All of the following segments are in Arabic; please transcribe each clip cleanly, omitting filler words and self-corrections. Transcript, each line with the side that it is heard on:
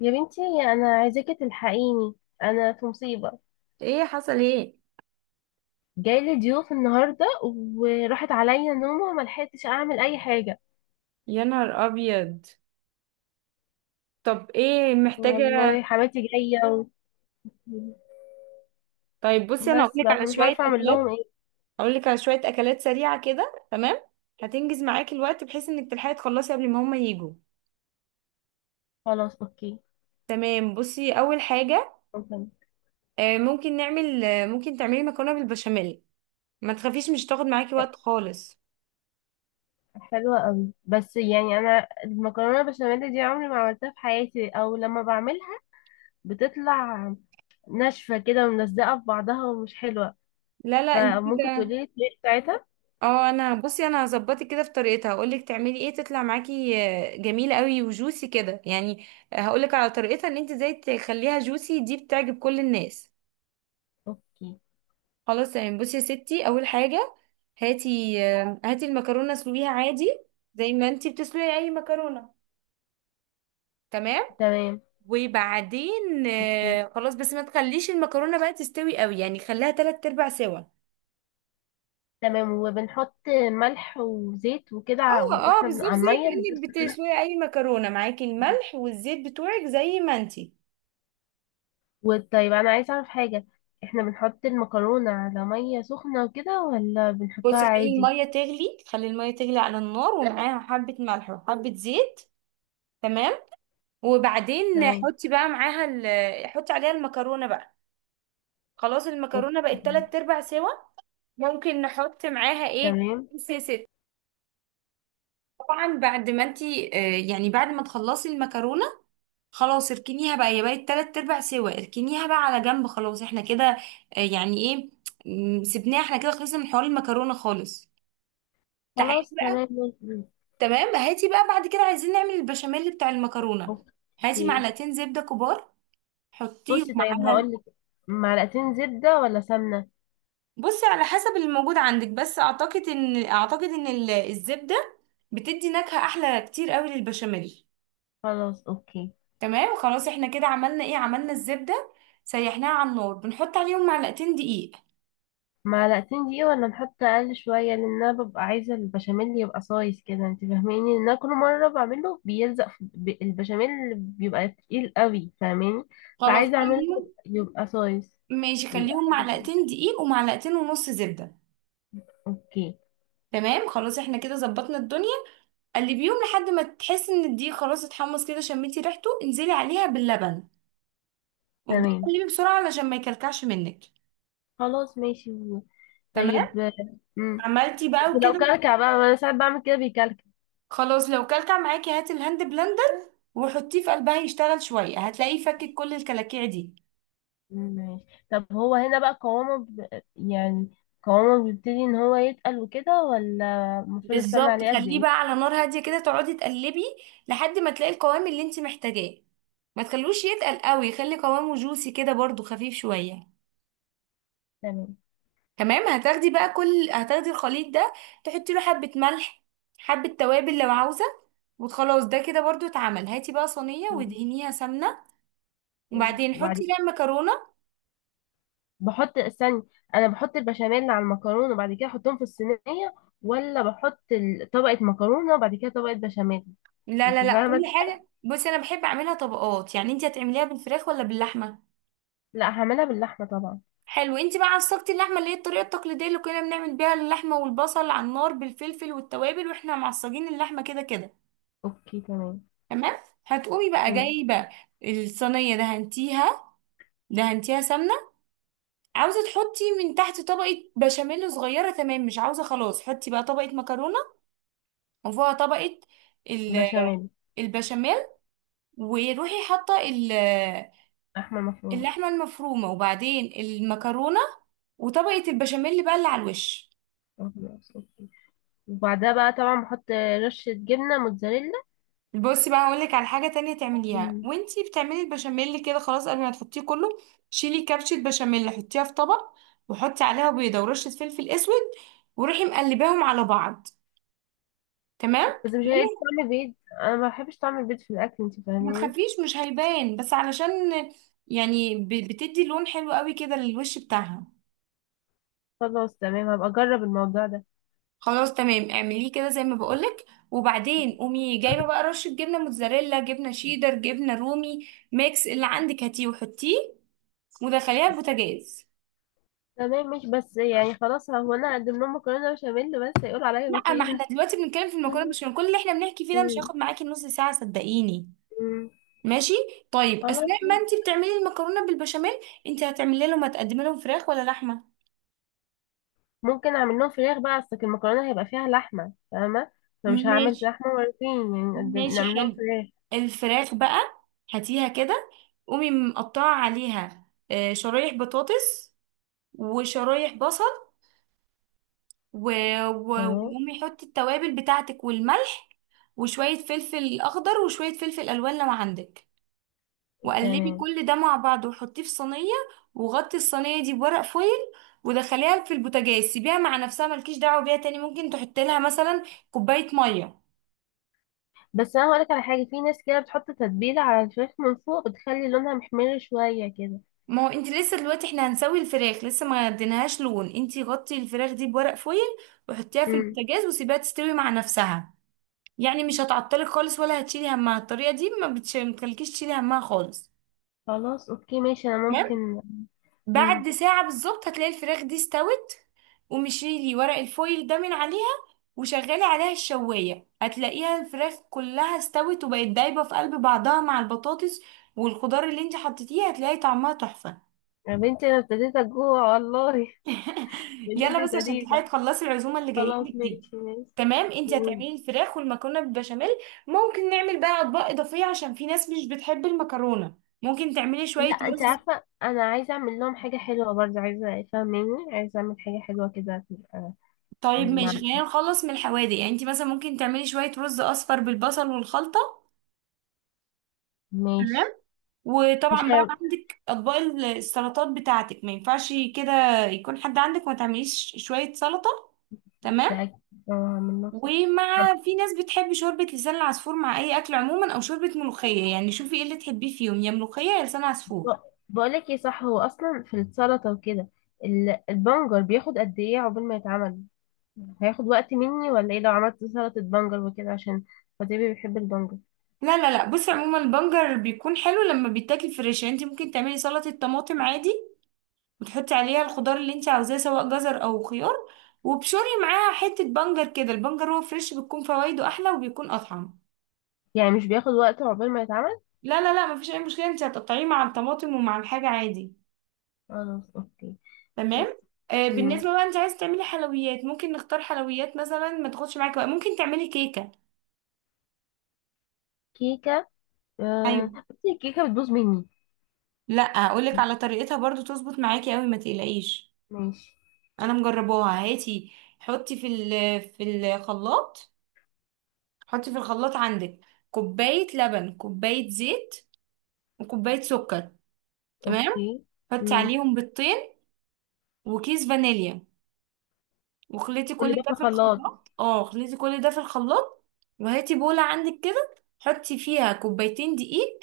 left: يا بنتي، انا عايزاكي تلحقيني. انا في مصيبه.
right: ايه حصل ايه؟
left: جايلي ضيوف النهارده وراحت عليا نومه وما لحقتش اعمل اي حاجه.
right: يا نهار ابيض. طب ايه محتاجه؟
left: والله حماتي جايه.
right: طيب بصي، انا
left: بس
right: هقولك
left: بقى
right: على
left: فمش
right: شويه
left: عارفه اعمل
right: اكلات.
left: لهم ايه.
right: هقولك على شويه اكلات سريعه كده، تمام. هتنجز معاكي الوقت بحيث انك تلحقي تخلصي قبل ما هما يجوا.
left: خلاص اوكي.
right: تمام بصي، اول حاجه
left: ممكن؟
right: ممكن نعمل، ممكن تعملي مكرونه بالبشاميل. ما تخافيش، مش تاخد معاكي وقت خالص.
left: حلوه قوي، بس يعني انا المكرونه البشاميل دي عمري ما عملتها في حياتي، او لما بعملها بتطلع ناشفه كده وملزقه في بعضها ومش حلوه.
right: لا لا، انت
left: فممكن تقولي
right: كده
left: لي الطريقه بتاعتها.
right: اه انا بصي، هظبطك كده في طريقتها. هقولك تعملي ايه تطلع معاكي جميله قوي وجوسي كده، يعني هقولك على طريقتها ان انت ازاي تخليها جوسي. دي بتعجب كل الناس.
left: اوكي.
right: خلاص يعني، بصي يا ستي، اول حاجه هاتي هاتي المكرونه، اسلقيها عادي زي ما انت بتسلقي اي مكرونه، تمام.
left: تمام.
right: وبعدين
left: اوكي.
right: خلاص بس ما تخليش المكرونه بقى تستوي قوي، يعني خليها تلات ارباع سوا.
left: تمام وبنحط ملح وزيت وكده
right: اه اه،
left: واحنا
right: بالظبط
left: على
right: زي
left: المية اللي
right: كأنك
left: بتسخن.
right: بتسلقي اي مكرونه، معاكي الملح والزيت بتوعك زي ما انت.
left: وطيب، انا عايزة اعرف حاجة. احنا بنحط المكرونة على مية سخنة وكده، ولا بنحطها
right: بصي خلي
left: عادي؟
right: الميه تغلي، خلي الميه تغلي على النار ومعاها حبه ملح وحبه زيت، تمام. وبعدين
left: تمام.
right: حطي بقى معاها حطي عليها المكرونه بقى. خلاص المكرونه
left: اوكي.
right: بقت تلات ارباع سوا. ممكن نحط معاها ايه؟
left: تمام.
right: بصي يا ست، طبعا بعد ما انتي يعني بعد ما تخلصي المكرونه خلاص، اركنيها بقى، هي بقت تلات ارباع سوا، اركنيها بقى على جنب، خلاص احنا كده يعني ايه، سيبناها. احنا كده خلصنا من حوار المكرونه خالص. تعالي.
left: خلاص. تمام.
right: تمام، هاتي بقى بعد كده، عايزين نعمل البشاميل بتاع المكرونة. هاتي
left: اوكي.
right: معلقتين زبدة كبار، حطيهم
left: بصي طيب
right: على
left: هقولك: معلقتين زبدة ولا سمنة؟
right: بصي على حسب اللي موجود عندك، بس اعتقد ان الزبدة بتدي نكهة احلى كتير قوي للبشاميل.
left: خلاص اوكي.
right: تمام خلاص، احنا كده عملنا ايه؟ عملنا الزبدة، سيحناها على النار، بنحط عليهم معلقتين دقيق.
left: معلقتين دي ولا نحط اقل شويه؟ لان انا ببقى عايزه البشاميل يبقى صايص كده، انت فاهماني؟ ان انا كل مره بعمله بيلزق في البشاميل، بيبقى تقيل قوي، فاهماني؟
right: خلاص
left: فعايزه اعمله
right: خليهم.
left: يبقى صايص،
right: ماشي،
left: يبقى
right: خليهم
left: حلو.
right: معلقتين دقيق ومعلقتين ونص زبدة.
left: اوكي.
right: تمام خلاص، احنا كده ظبطنا الدنيا. قلبيهم لحد ما تحس ان الدقيق خلاص اتحمص كده، شميتي ريحته، انزلي عليها باللبن وابدأي
left: تمام.
right: قلبي بسرعة علشان ما يكلكعش منك.
left: خلاص ماشي.
right: تمام.
left: طيب. امم
right: عملتي بقى
left: بس لو
right: وكده،
left: كلكع بقى، ما انا ساعات بعمل كده بيكلكع.
right: خلاص. لو كلكع معاكي، هاتي الهاند بلندر وحطيه في قلبها يشتغل شوية، هتلاقيه فكك كل الكلاكيع دي.
left: ماشي. طب هو هنا بقى قوامه يعني قوامه بيبتدي ان هو يتقل وكده، ولا المفروض استنى
right: بالظبط،
left: عليه قد
right: خليه
left: ايه؟
right: بقى على نار هادية كده، تقعدي تقلبي لحد ما تلاقي القوام اللي انت محتاجاه. ما تخلوش يتقل قوي، خلي قوامه جوسي كده برضو، خفيف شوية. تمام، هتاخدي بقى كل، هتاخدي الخليط ده، تحطي له حبة ملح، حبة توابل لو عاوزة. وخلاص ده كده برضو اتعمل. هاتي بقى صينية
left: تمام.
right: وادهنيها سمنة،
left: مم.
right: وبعدين
left: وبعد
right: حطي
left: كده
right: فيها المكرونة.
left: استني، انا بحط البشاميل على المكرونه وبعد كده احطهم في الصينيه، ولا بحط طبقه مكرونه وبعد كده طبقه بشاميل؟
right: لا لا
left: انت
right: لا، كل
left: فاهمه؟
right: حاجة بصي انا بحب اعملها طبقات. يعني انت هتعمليها بالفراخ ولا باللحمة؟
left: لا، هعملها باللحمه طبعا.
right: حلو. انت بقى عصقتي اللحمة، اللي هي الطريقة التقليدية اللي كنا بنعمل بيها اللحمة والبصل على النار بالفلفل والتوابل، واحنا معصجين اللحمة كده كده.
left: اوكي تمام.
right: تمام. هتقومي بقى
left: تمام.
right: جايبة الصينية، دهنتيها، دهنتيها سمنة، عاوزة تحطي من تحت طبقة بشاميل صغيرة. تمام، مش عاوزة، خلاص حطي بقى طبقة مكرونة، وفوقها طبقة ال-
left: بشاميل.
right: البشاميل. وروحي حاطة
left: لحمه مفرومه.
right: اللحمة المفرومة، وبعدين المكرونة، وطبقة البشاميل بقى اللي على الوش.
left: آه، خلاص اوكي. وبعدها بقى طبعا بحط رشه جبنه موتزاريلا.
right: بصي بقى، هقولك على حاجة تانية تعمليها
left: مم.
right: وانتي بتعملي البشاميل كده. خلاص قبل ما تحطيه كله، شيلي كبشة بشاميل، حطيها في طبق، وحطي عليها بيضة ورشة فلفل اسود، وروحي مقلباهم على بعض. تمام.
left: بس مش هيبقى طعم بيض؟ انا ما بحبش طعم البيض في الاكل، انت
right: ما
left: فاهمه؟
right: تخافيش، مش هيبان، بس علشان يعني بتدي لون حلو قوي كده للوش بتاعها.
left: خلاص تمام، هبقى اجرب الموضوع ده.
right: خلاص تمام، اعمليه كده زي ما بقولك. وبعدين قومي جايبه بقى رشه جبنه موتزاريلا، جبنه شيدر، جبنه رومي، ميكس اللي عندك هاتيه وحطيه، ودخليها البوتاجاز.
left: تمام، مش بس يعني خلاص هو انا هقدم لهم مكرونه بشاميل بس، يقولوا عليا
right: لا، ما
left: بخيله؟
right: احنا دلوقتي بنتكلم في المكرونه
left: فاهمة؟
right: بشاميل. كل اللي احنا بنحكي فيه ده مش
left: مم.
right: هياخد معاكي نص ساعه، صدقيني.
left: مم.
right: ماشي. طيب،
left: خلاص
right: اثناء ما انت
left: ماشي.
right: بتعملي المكرونه بالبشاميل، انت هتعملي لهم، هتقدمي لهم فراخ ولا لحمه؟
left: ممكن اعمل لهم فراخ بقى، اصل المكرونه هيبقى فيها لحمه، فاهمه؟ فمش هعمل
right: ماشي
left: لحمه مرتين يعني، نقدم
right: ماشي،
left: نعمل لهم
right: حلو.
left: فراخ.
right: الفراخ بقى هاتيها كده، قومي مقطعة عليها شرايح بطاطس وشرايح بصل،
left: تمام.
right: وقومي حطي التوابل بتاعتك والملح وشوية فلفل أخضر وشوية فلفل ألوان لو عندك، وقلبي
left: تمام.
right: كل ده مع بعض وحطيه في صينية، وغطي الصينية دي بورق فويل، ودخليها في البوتاجاز. سيبيها مع نفسها، ملكيش دعوة بيها تاني. ممكن تحطي لها مثلا كوباية مية.
left: بس انا هقولك على حاجه، في ناس كده بتحط تتبيله على الفراخ من فوق، بتخلي لونها محمر شويه كده.
right: ما هو انت لسه، دلوقتي احنا هنسوي الفراخ، لسه ما اديناهاش لون. انت غطي الفراخ دي بورق فويل وحطيها في
left: مم.
right: البوتاجاز وسيبيها تستوي مع نفسها. يعني مش هتعطلك خالص ولا هتشيلي همها. الطريقة دي ما بتخليكيش تشيلي همها خالص.
left: خلاص اوكي ماشي، انا
right: تمام.
left: ممكن. مم.
right: بعد ساعة بالظبط هتلاقي الفراخ دي استوت، ومشيلي ورق الفويل ده من عليها، وشغلي عليها الشواية. هتلاقيها الفراخ كلها استوت وبقت دايبة في قلب بعضها مع البطاطس، والخضار اللي انت حطيتيه هتلاقي طعمها تحفة.
left: يا بنتي، انا ابتديت اجوع والله. اللي انت
right: يلا بس عشان
left: ابتديت!
right: تلحقي تخلصي العزومه اللي جايه
left: خلاص
right: لك دي.
left: ماشي، ماشي
right: تمام، انت
left: و...
right: هتعملي الفراخ والمكرونه بالبشاميل. ممكن نعمل بقى اطباق اضافيه، عشان في ناس مش بتحب المكرونه، ممكن تعملي
left: لا،
right: شويه
left: انت
right: رز.
left: عارفة انا عايزة اعمل لهم حاجة حلوة برضه، عايزة، فاهماني؟ عايزة اعمل حاجة حلوة كده.
right: طيب ماشي،
left: مع-
right: خلينا نخلص من الحوادق. يعني انت مثلا ممكن تعملي شويه رز اصفر بالبصل والخلطه.
left: ماشي. مش
right: وطبعا بقى
left: عارف-
right: عندك اطباق السلطات بتاعتك، ما ينفعش كده يكون حد عندك وما تعمليش شويه سلطه. تمام.
left: ده- آه، من نفسي.
right: ومع، في ناس بتحب شوربة لسان العصفور مع أي أكل عموما، أو شوربة ملوخية. يعني شوفي ايه اللي تحبيه فيهم، يا ملوخية يا لسان عصفور.
left: ب- بقولك ايه، صح هو اصلا في السلطة وكده، البنجر بياخد قد ايه عقبال ما يتعمل؟ هياخد وقت مني ولا ايه، لو عملت سلطة بنجر وكده عشان خطيبي بيحب البنجر؟
right: لا لا لا، بصي عموما البنجر بيكون حلو لما بيتاكل فريش. يعني انت ممكن تعملي سلطة طماطم عادي، وتحطي عليها الخضار اللي انت عاوزاه، سواء جزر أو خيار، وبشوري معاها حتة بنجر كده. البنجر هو فريش، بتكون فوائده أحلى وبيكون أطعم.
left: يعني مش بياخد وقت عقبال ما يتعمل؟
right: لا لا لا، مفيش أي مشكلة، انت هتقطعيه مع الطماطم ومع الحاجة عادي.
left: خلاص اوكي. بس.
right: تمام. آه
left: مم.
right: بالنسبة بقى، انت عايز تعملي حلويات؟ ممكن نختار حلويات مثلا ما تاخدش معاكي بقى. ممكن تعملي كيكة.
left: كيكة. آه،
right: ايوه.
left: بس الكيكة بتبوظ مني.
right: لا هقولك على طريقتها برضو، تظبط معاكي قوي ما تقلقيش.
left: ماشي.
right: انا مجرباها. هاتي، حطي في ال في الخلاط، حطي في الخلاط عندك كوباية لبن، كوباية زيت، وكوباية سكر. تمام.
left: اوكي.
right: حطي
left: مم.
right: عليهم بيضتين وكيس فانيليا، وخليتي
left: كل
right: كل
left: ده
right: ده
left: في
right: في
left: الخلاط.
right: الخلاط. اه خليتي كل ده في الخلاط. وهاتي بولة عندك كده، حطي فيها كوبايتين دقيق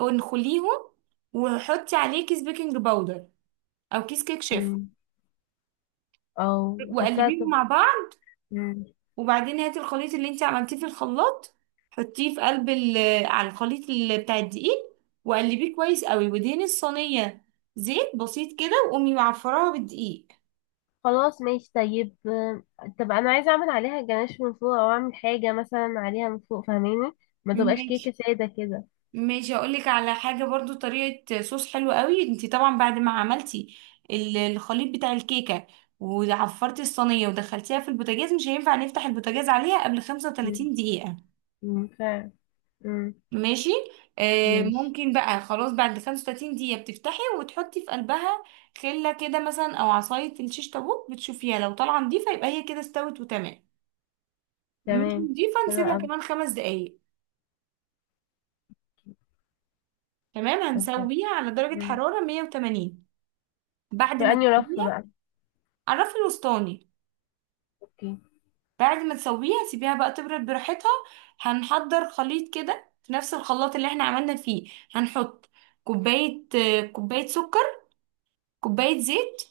right: وانخليهم، وحطي عليه كيس بيكنج باودر او كيس كيك شيف،
left: مم. او حاساها
right: وقلبيهم مع بعض.
left: مم.
right: وبعدين هاتي الخليط اللي انت عملتيه في الخلاط، حطيه في قلب على الخليط بتاع الدقيق، وقلبيه كويس قوي، ودهني الصينية زيت بسيط كده، وقومي معفراها بالدقيق.
left: خلاص ماشي طيب، طب انا عايزة اعمل عليها جناش من فوق، او اعمل حاجة مثلا عليها من فوق، فاهماني؟ ما تبقاش كيكة
right: ماشي
left: سادة كده.
right: ماشي، اقول لك على حاجه برضو، طريقه صوص حلو قوي. انت طبعا بعد ما عملتي الخليط بتاع الكيكه، وعفرتي الصينيه ودخلتيها في البوتاجاز، مش هينفع نفتح البوتاجاز عليها قبل
left: مم.
right: 35 دقيقه.
left: مم. فعلا. مم.
right: ماشي. آه
left: ماشي.
right: ممكن بقى، خلاص بعد 35 دقيقه بتفتحي وتحطي في قلبها خله كده مثلا او عصايه الشيش طاووق، بتشوفيها لو طالعه نضيفه يبقى هي كده استوت وتمام. مش
left: تمام.
right: نضيفه،
left: حلو
right: نسيبها
left: اوي.
right: كمان خمس دقايق. تمام.
left: قدام.
right: هنسويها على درجه
left: مم.
right: حراره 180. بعد
left: في
right: ما
left: انهي رف
right: تسويها،
left: بقى؟
right: عرفي الوسطاني.
left: اوكي.
right: بعد ما تسويها سيبيها بقى تبرد براحتها. هنحضر خليط كده في نفس الخلاط اللي احنا عملنا فيه. هنحط كوباية كوباية سكر، كوباية زيت،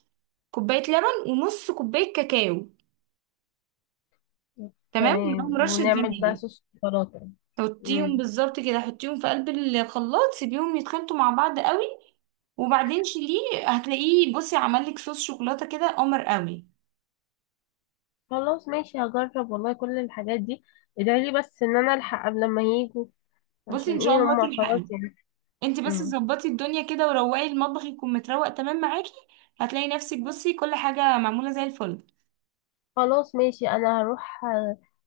right: كوباية لبن، ونص كوباية كاكاو. تمام، ومعاهم
left: تمام
right: رشة
left: ونعمل بقى
right: فانيليا.
left: صوص شوكولاتة.
right: حطيهم
left: مم.
right: بالظبط كده، حطيهم في قلب الخلاط، سيبيهم يتخلطوا مع بعض قوي، وبعدين شيليه. هتلاقيه، بصي، عمل لك صوص شوكولاتة كده قمر قوي.
left: خلاص ماشي، هجرب والله كل الحاجات دي. ادعي لي بس ان انا الحق قبل ما يجوا،
right: بصي ان
left: عشان
right: شاء
left: ايه
right: الله
left: هما
right: تلحقي.
left: خلاص يعني.
right: انت بس
left: مم.
right: ظبطي الدنيا كده، وروقي المطبخ يكون متروق تمام معاكي. هتلاقي نفسك، بصي، كل حاجة معمولة زي الفل.
left: خلاص ماشي، انا هروح.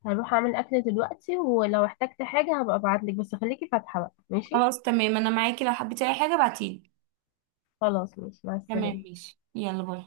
left: هروح اعمل اكل دلوقتي، ولو احتجت حاجة هبقى ابعتلك، بس خليكي فاتحة بقى، ماشي؟
right: خلاص تمام، انا معاكي لو حبيتي اي حاجة بعتيلي.
left: خلاص ماشي، مع
right: تمام
left: السلامة.
right: ماشي، يلا باي.